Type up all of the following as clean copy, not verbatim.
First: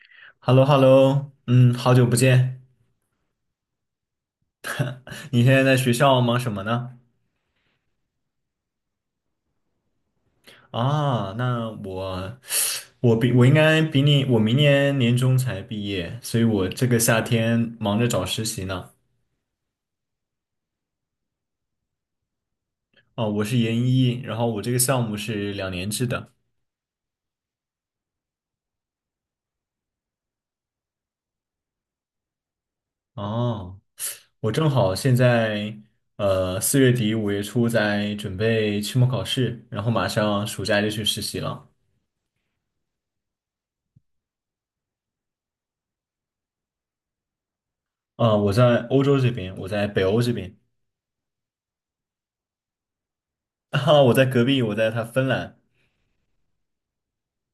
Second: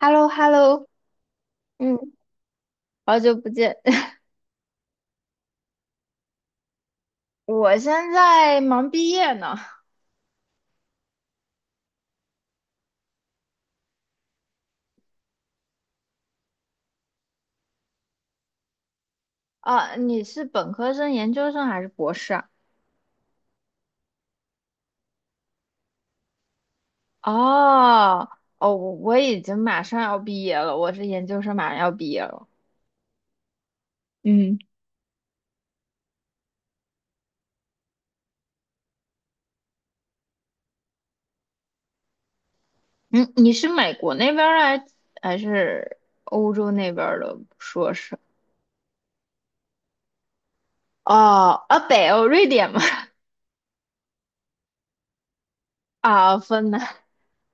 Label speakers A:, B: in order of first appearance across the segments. A: h e l l o h e
B: h
A: l
B: e
A: l
B: l l o h e l l
A: o
B: o 嗯，好久
A: 嗯，
B: 不见。
A: 好久不见。
B: 你现在在学校忙什么呢？
A: 我现在忙毕业呢。
B: 啊，我比我应该比你，我明年年中才毕业，所以我这个夏天忙着找实习呢。
A: 啊，你是本科生、研究生还是博士啊？
B: 哦，我是研一，然后我这个项目是两年制的。
A: 哦，哦，我已经马上要毕业了，我是研究生，马上要毕业了。
B: 哦，我
A: 嗯，
B: 正好现在，四月底五月初在准备期末考试，然后马上暑假就去实习了。
A: 嗯，你是美国那边儿还是欧洲那边儿的硕士？
B: 啊，我在欧洲这边，我在北欧这边，
A: 哦，啊，北欧，瑞典吗？
B: 啊，我在他芬兰。
A: 啊，分兰，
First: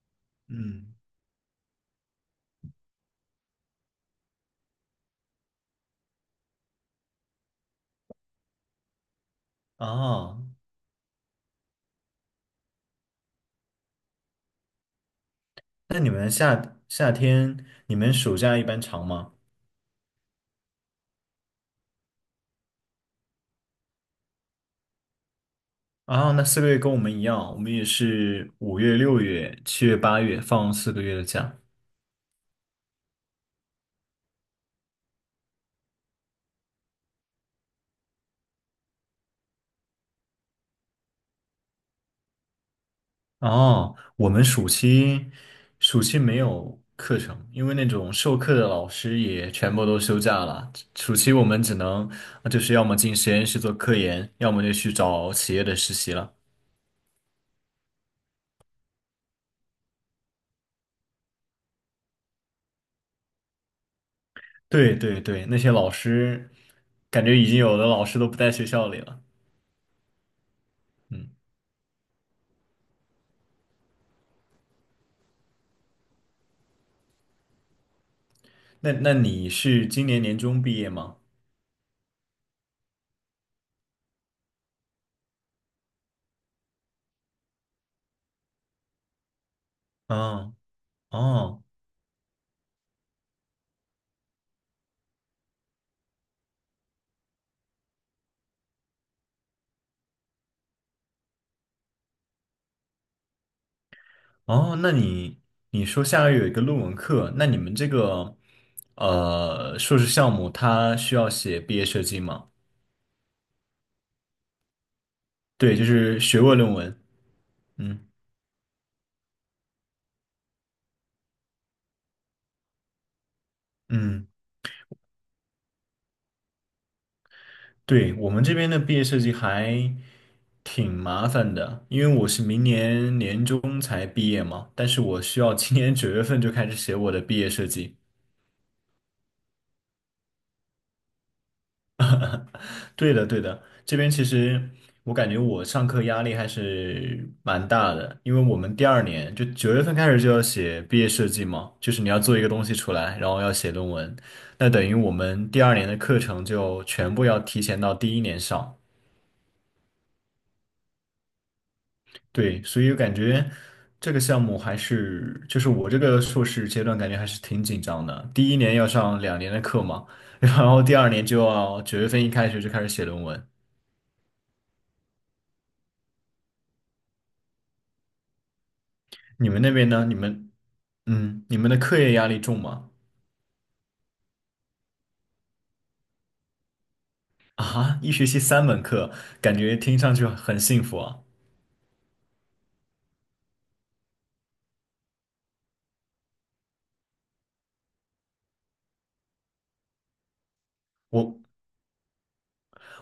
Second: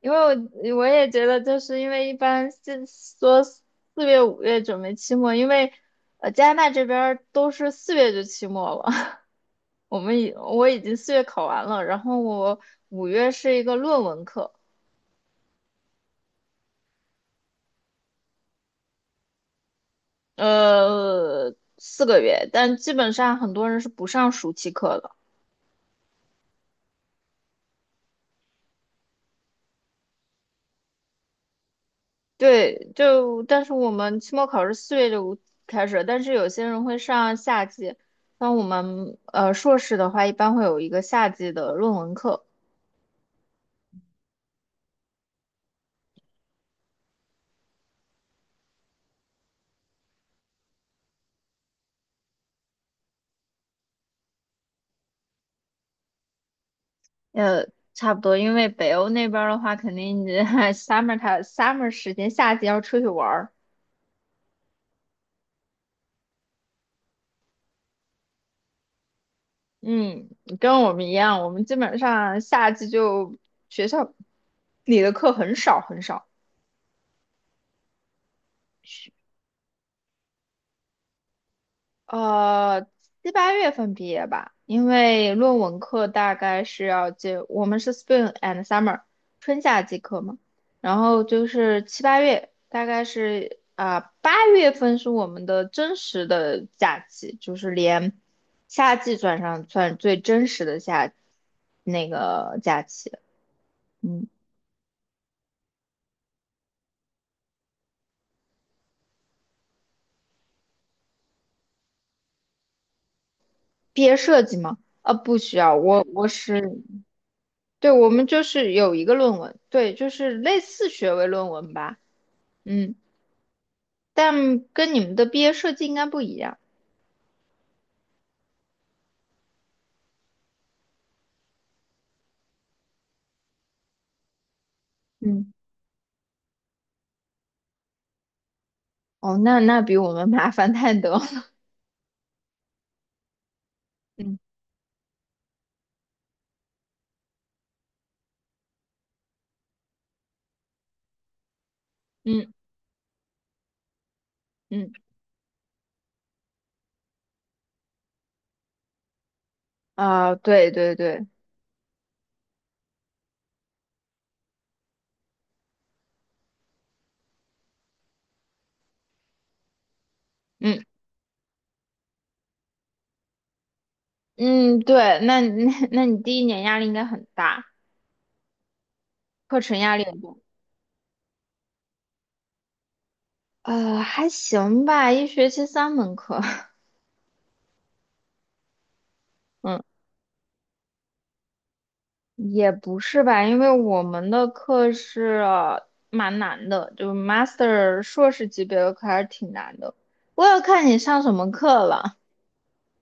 A: 因为我
B: 嗯，
A: 也觉得，就是因为一般是说四月、五月准备期末，因为加拿大这边儿都是四月就期末了，
B: 哦，
A: 我已经四月考完了，然后我五月是一个论文课，
B: 那你们夏夏天，你们暑假一般长吗？
A: 4个月，但基本上很多人是不上暑期课的。
B: 啊，那四个月跟我们一样，我们也是五月、六月、七月、八月放四个月的假。
A: 对，就但是我们期末考试四月就开始，但是有些人会上夏季，像我们硕士的话，一般会有一个夏季的论文课，
B: 哦，我们暑期没有课程，因为那种授课的老师也全部都休假了。暑期我们只能就是要么进实验室做科研，要么就去找企业的实习了。
A: 呃，差不多，因为北欧那边儿的话，肯定你 summer 它 summer 时间，夏季要出去玩儿，
B: 对对对，那些老师感觉已经有的老师都不在学校里了。
A: 嗯，跟我们一
B: 嗯。
A: 样，我们基本上夏季就学校里的课很少很少。
B: 那那你是今年年中毕业吗？
A: 呃，7、8月份毕业吧，因为论文课大概是要接，我们是 spring and summer，春夏季课嘛，
B: 哦
A: 然后就
B: 哦。
A: 是七八月，大概是八月份是我们的真实的假期，就是连夏季算上算最真实的那个假期。嗯，
B: 哦，那你说下个月有一个论文课，那你们这个硕士项目它需要写毕业设计吗？
A: 毕业设计吗？不需要，
B: 对，就
A: 我
B: 是
A: 我
B: 学位
A: 是，
B: 论文。
A: 对，
B: 嗯。
A: 我们就是有一个论文，对，就是类似学位论文吧。嗯。
B: 嗯，
A: 但跟你们的毕业设计应该不一样。
B: 对，我们这边的毕业设计还挺麻烦的，因为我是明年年中才毕业嘛，但是我需
A: 嗯
B: 要今年九月份就开始写我的毕业设计。
A: 哦，那比我们麻烦太多了
B: 对的，对的，这边 其
A: 嗯，
B: 实我感觉我上课压力还是蛮大的，因为我们第二年就九月份开始就要写毕业设计嘛，就是你要做一个
A: 嗯
B: 东西出来，然后要写论文，那等
A: 嗯
B: 于我们第二年的课程就全部要提前到第一年上。
A: 啊，对对对，
B: 对，所以我感觉这个项目还是，就是我这个硕士阶段感觉还是挺紧张的，第一年要上两年的课嘛，然后
A: 嗯
B: 第二年就要九月份一开学就开始写论文。
A: 嗯对，那你第一年压力应该很大，
B: 你
A: 课
B: 们那
A: 程
B: 边
A: 压力
B: 呢？你
A: 很大。
B: 们？嗯，你们的课业压力重吗？
A: 还行吧，一学期三门课，
B: 啊，一学期三门课，感 觉
A: 嗯，
B: 听上去很幸福啊。
A: 也不是吧，因为我们的课是蛮难的，就 master 硕士级别的课还是挺难的。我要看你上什
B: 我
A: 么课了。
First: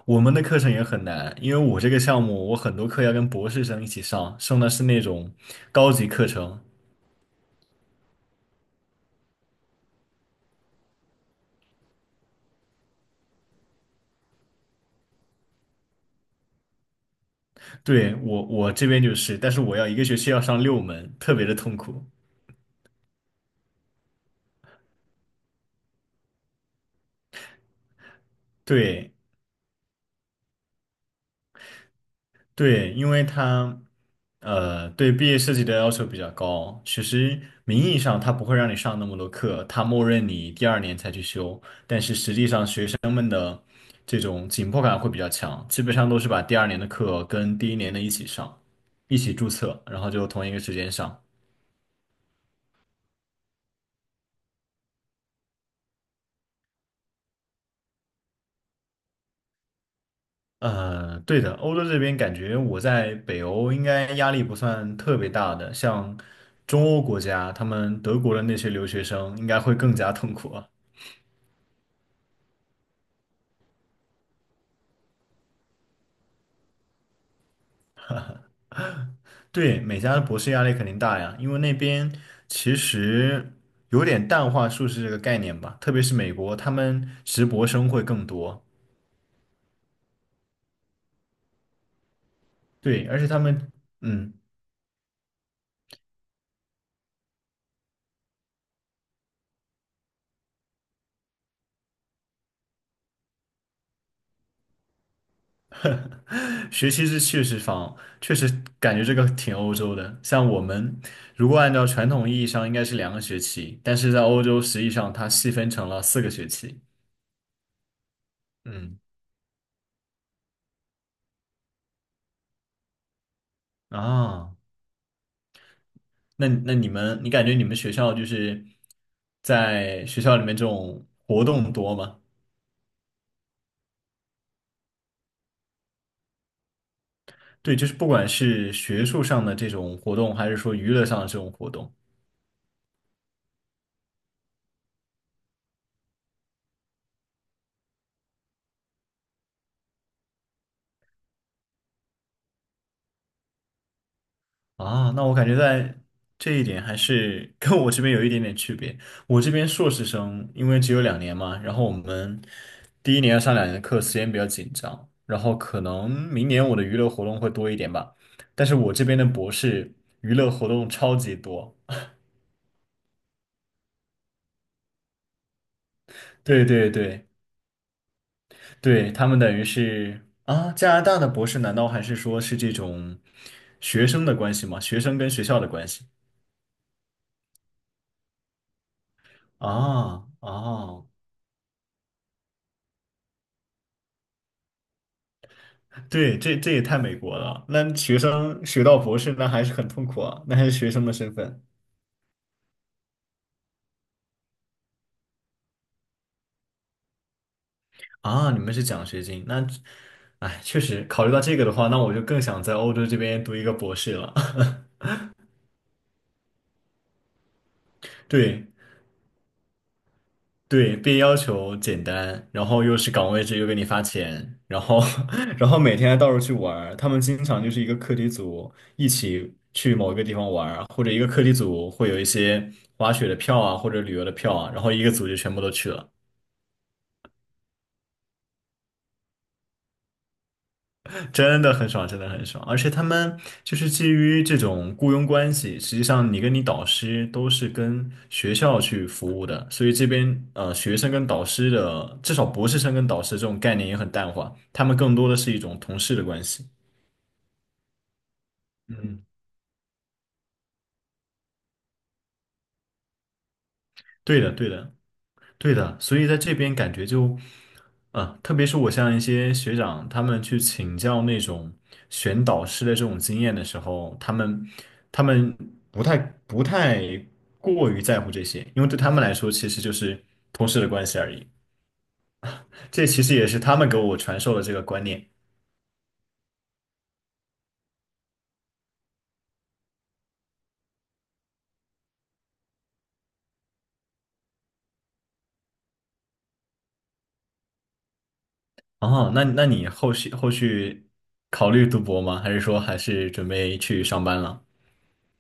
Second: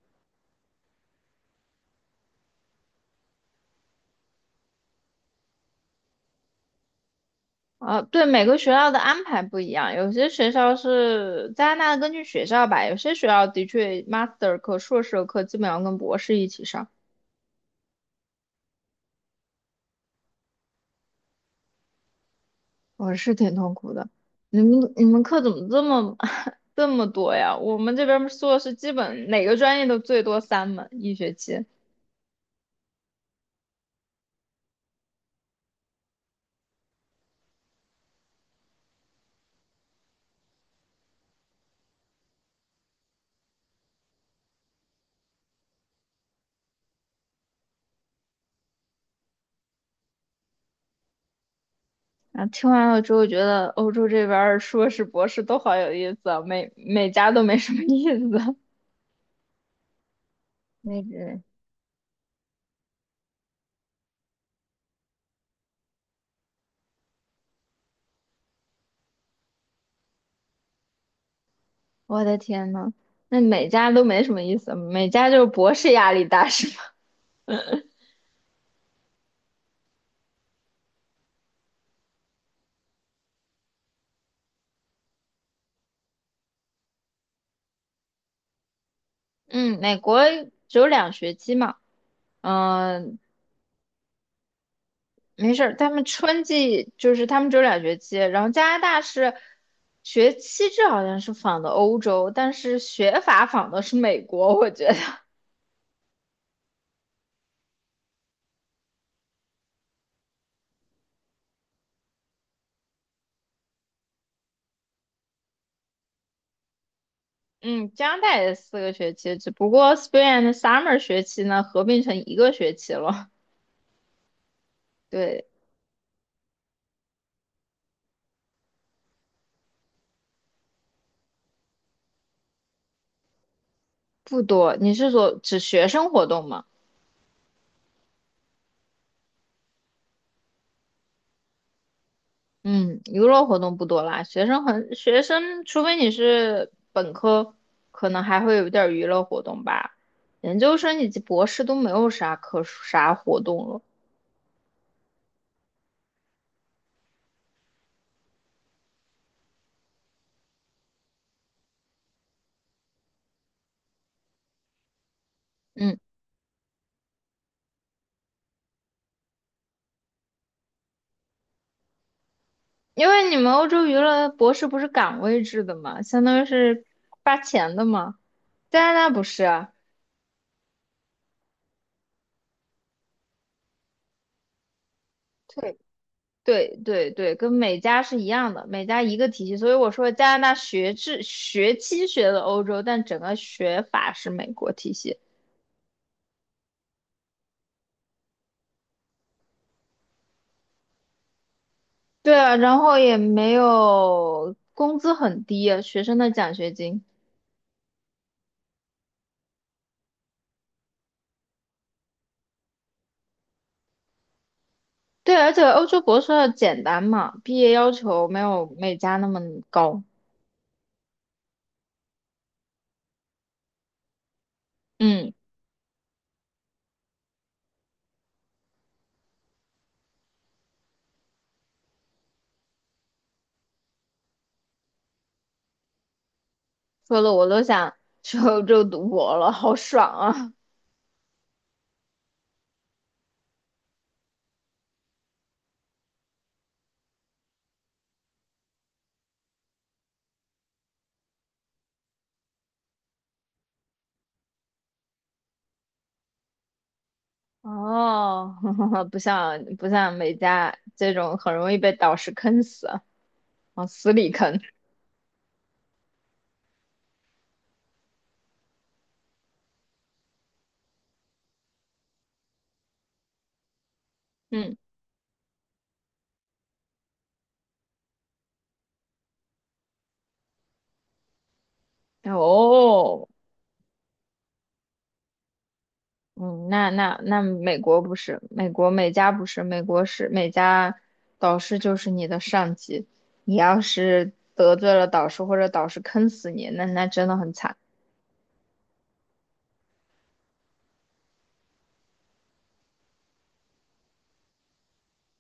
B: 我们的课程也很难，因为我这个项目，我很多课要跟博士生一起上，上的是那种高级课程。
A: 啊，对，每个学校的安排不一样，有些学校是加拿大根据学校吧，有些学校的确 master 课、硕士的课基本上跟博士一起上，
B: 对，我我这边就是，但是我要一个学期要上六门，特别的痛苦。
A: 我是挺痛苦的。你们课怎么这么 这么多呀？我们这边硕士基
B: 对
A: 本哪个专业都最多三门一学期。
B: 对，因为对毕业设计的要求比较高，其实名义上他不会让你上那么多课，他默认你第二年才去修。但是实际上学生。这种紧迫感会比较强，基本上都是把第二年的课跟第一年的一起上，一起注册，然后就同一个时间上。
A: 啊，听完了之后觉得欧洲这边儿硕士、博士都好有意思啊，每家都没什么意思。那个
B: 对的，欧洲这边感觉我在北欧应该压力不算特别大的，像中欧国家，他们德国的那些留学生应该会更加痛苦啊。
A: 我的天呐，那每家都没什么意思，每家就是博士压力大 是吗？
B: 对，美加的博士压力肯定大呀，因为那边其实有点淡化硕士这个概念吧，特别是美国，他们直博生会更多。
A: 嗯，美国只有两学期嘛，
B: 对，
A: 嗯、
B: 而且他们，嗯。
A: 没事儿，他们春季就是他们只有两学期，然后加拿大是学期制好像是仿的欧洲，但是学法仿的是美国，我觉得，
B: 学习是确实方，确实感觉这个挺欧洲的。像我们如果按照传统意义上应该是两个学期，但是在欧洲实际上它细分成了四个学期。
A: 嗯，加拿大也是四个
B: 嗯，
A: 学期，只不过 spring and summer 学期呢合并成一个学期了，
B: 啊，
A: 对，
B: 那那你们，你感觉你们学校就是在学校里面这种活动多吗？
A: 不多。你是说指学生活动吗？
B: 对，就是不管是学术上的这种活动，还是说娱乐上的这种活动。
A: 嗯，娱乐活动不多啦。学生，除非你是本科，可能还会有点儿娱乐活动吧。研究生以及博士都没有啥可啥活动了。
B: 啊，那我感觉在这一点还是 跟我这边有一点点区别。我这边硕士生因为只有两年嘛，然后我们第一年要上两年的课，时间比较紧张，然后可
A: 嗯，
B: 能明年我的娱乐活动会多一点吧。但是我这边的博士娱乐活动超级多，
A: 因为你们欧洲娱乐博士不是岗位制的嘛，相当 于
B: 对
A: 是
B: 对对
A: 发钱的嘛。加拿
B: 对，
A: 大不
B: 他们
A: 是
B: 等于
A: 啊，
B: 是啊，加拿大的博士难道还是说是这种学生的关系吗？学生跟学校的
A: 对，
B: 关系？
A: 对对对，跟美加是一样的，美加一个体系。所以我说
B: 啊
A: 加拿
B: 啊，
A: 大学
B: 哦
A: 制学期学的欧洲，但整个学法是美国体系。
B: 对，这这也太美国了。那学生学到博士，那还是很痛苦啊，那还是学生的身份
A: 对啊，然后也没有工资很低啊，学生的奖学金。
B: 啊。你们是奖学金，那，哎，确实考虑到这个的话，那我就更想在欧洲这边读一个博士了。
A: 对，而且欧洲博士要简单嘛，毕业要求 没
B: 对
A: 有美加那么高。
B: 对，被要求简单，然后又是岗位制，又给你发钱，然后
A: 嗯，
B: 然后每天还到处去玩儿他们经常就是一个课题组一起去某一个地方玩儿或者一个课题组会有一些滑雪的票啊，或者旅游的票啊，然后一个组就全部都去了。
A: 说的我都想去欧洲读博了，好爽啊！
B: 真的很爽，真的很爽。而且他们就是基于这种雇佣关系，实际上你跟你导师都是跟学校去服务的，所以这边学生跟导师的，至少博士生跟导师这种概念也很淡化，他们更多的是一种同事的关系。
A: 哦，不
B: 嗯，
A: 像不像美加这种很容易被导师坑死啊，往死里
B: 对的，
A: 坑。
B: 对的。对的，所以在这边感觉就，啊，特别是我像一些学长，他们去请教那种选导师的这种经验的时候，他们
A: 嗯，
B: 他们不太不太过于在乎这些，因为对他们来说其实就是同事的关系而已。这其
A: 哦。
B: 实也是他们给我传授的这个观念。
A: 嗯，那那那美国不是，美国美家不是，美国是美家，导师就是你的上级，你要是得罪了导师或者导师坑死你，那真的很惨。
B: 哦，那那你后续考虑读博吗？还是说还是准备去上班了？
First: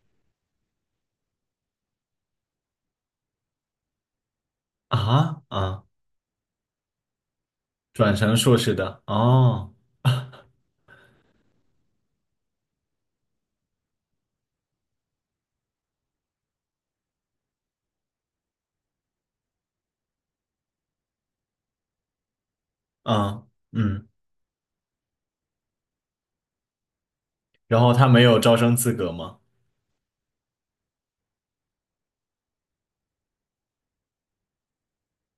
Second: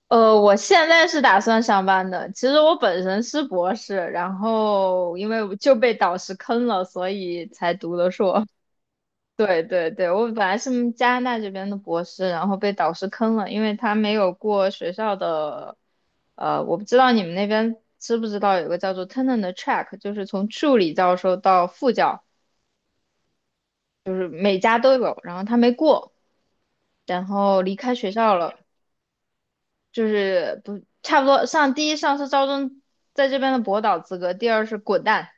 A: 我现在是打算上班的，其实我本身是博士，然后因
B: 啊
A: 为就
B: 啊，
A: 被导师坑了，所以才读的
B: 转成
A: 硕。
B: 硕士的
A: 对
B: 哦，
A: 对对，我本来是加拿大这边的博士，然后被导师坑了，因为他没有过学校的，我不知道你们那边知不知道有个叫做 tenure 的 track，就是从助理教授到副教，
B: 啊嗯。
A: 就是每家都有，然后他没过，然后离
B: 然后
A: 开
B: 他
A: 学
B: 没
A: 校
B: 有
A: 了，
B: 招生资格吗？
A: 就是不差不多上第一上是招生在这边的博导资格，第二是滚蛋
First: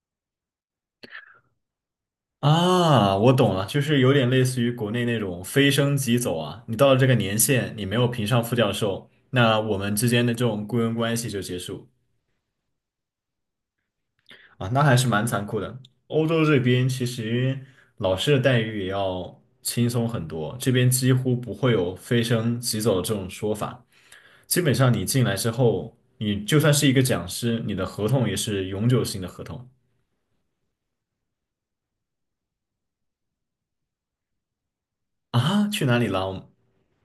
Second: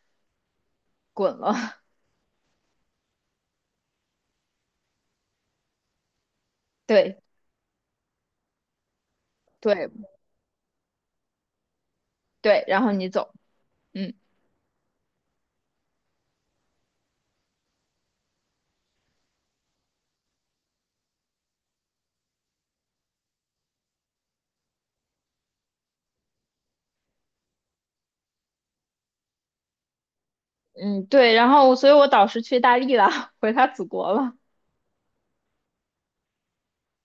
A: 滚了，
B: 啊，我懂了，就是有点类似于国内那种非升即走啊，你 到了这个
A: 对
B: 年限，你没有评上副教授，那我
A: 对
B: 们之间的这种雇佣关系就结束
A: 对，然后你走，嗯。
B: 啊，那还是蛮残酷的。欧洲这边其实老师的待遇也要轻松很多，这边几乎不会有非升即走的这种说法，基本上你进来之后，你就算是一个讲师，你的合同也是永久性的合同
A: 嗯，对，然后所以我导师去意大利了，回他祖国了，
B: 啊。去哪里了？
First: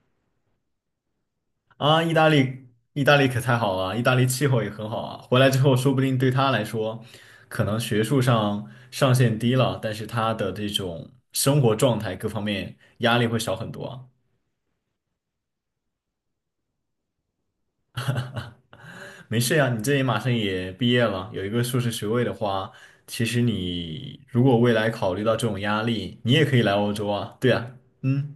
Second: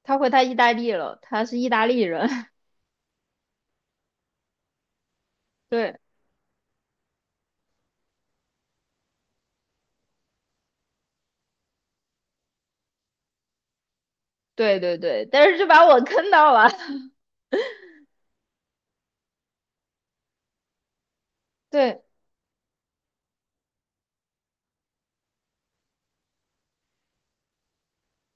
A: 他回他意大利了，他是意大利
B: 啊，意大
A: 人，
B: 利，意大利可太好了，意大利气候也很好啊。回来之 后，说
A: 对，
B: 不定对他来说，可能学术上上限低了，但是他的这种生活状态各方面压力会少很多啊
A: 对对对，但是就把我坑到了，
B: 没事呀，你这也马上也毕业了，有一个硕士
A: 对
B: 学位的话，其实你如果未来考虑到这种压力，你也可以来欧洲啊。对啊，嗯。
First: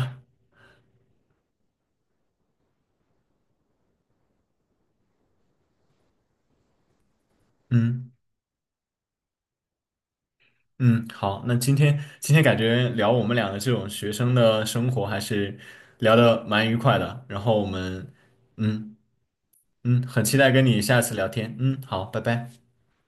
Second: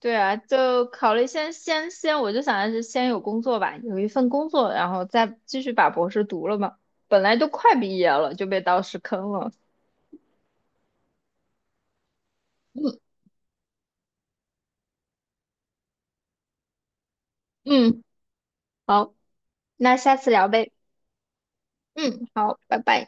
A: 对啊，就考虑先，我就想的是先有工作吧，有一份工作，然后再继续把博士读了嘛，本来都快毕业
B: 嗯。
A: 了，就被导师坑了，
B: 嗯，好，那今天感觉
A: 嗯
B: 聊我们俩的这种学生的生活还是聊的蛮愉快的，然后我
A: 嗯，
B: 们，嗯。
A: 好，那
B: 嗯，
A: 下
B: 很
A: 次
B: 期
A: 聊
B: 待跟
A: 呗，
B: 你下次聊天，嗯，好，拜
A: 嗯，
B: 拜。
A: 好，拜拜。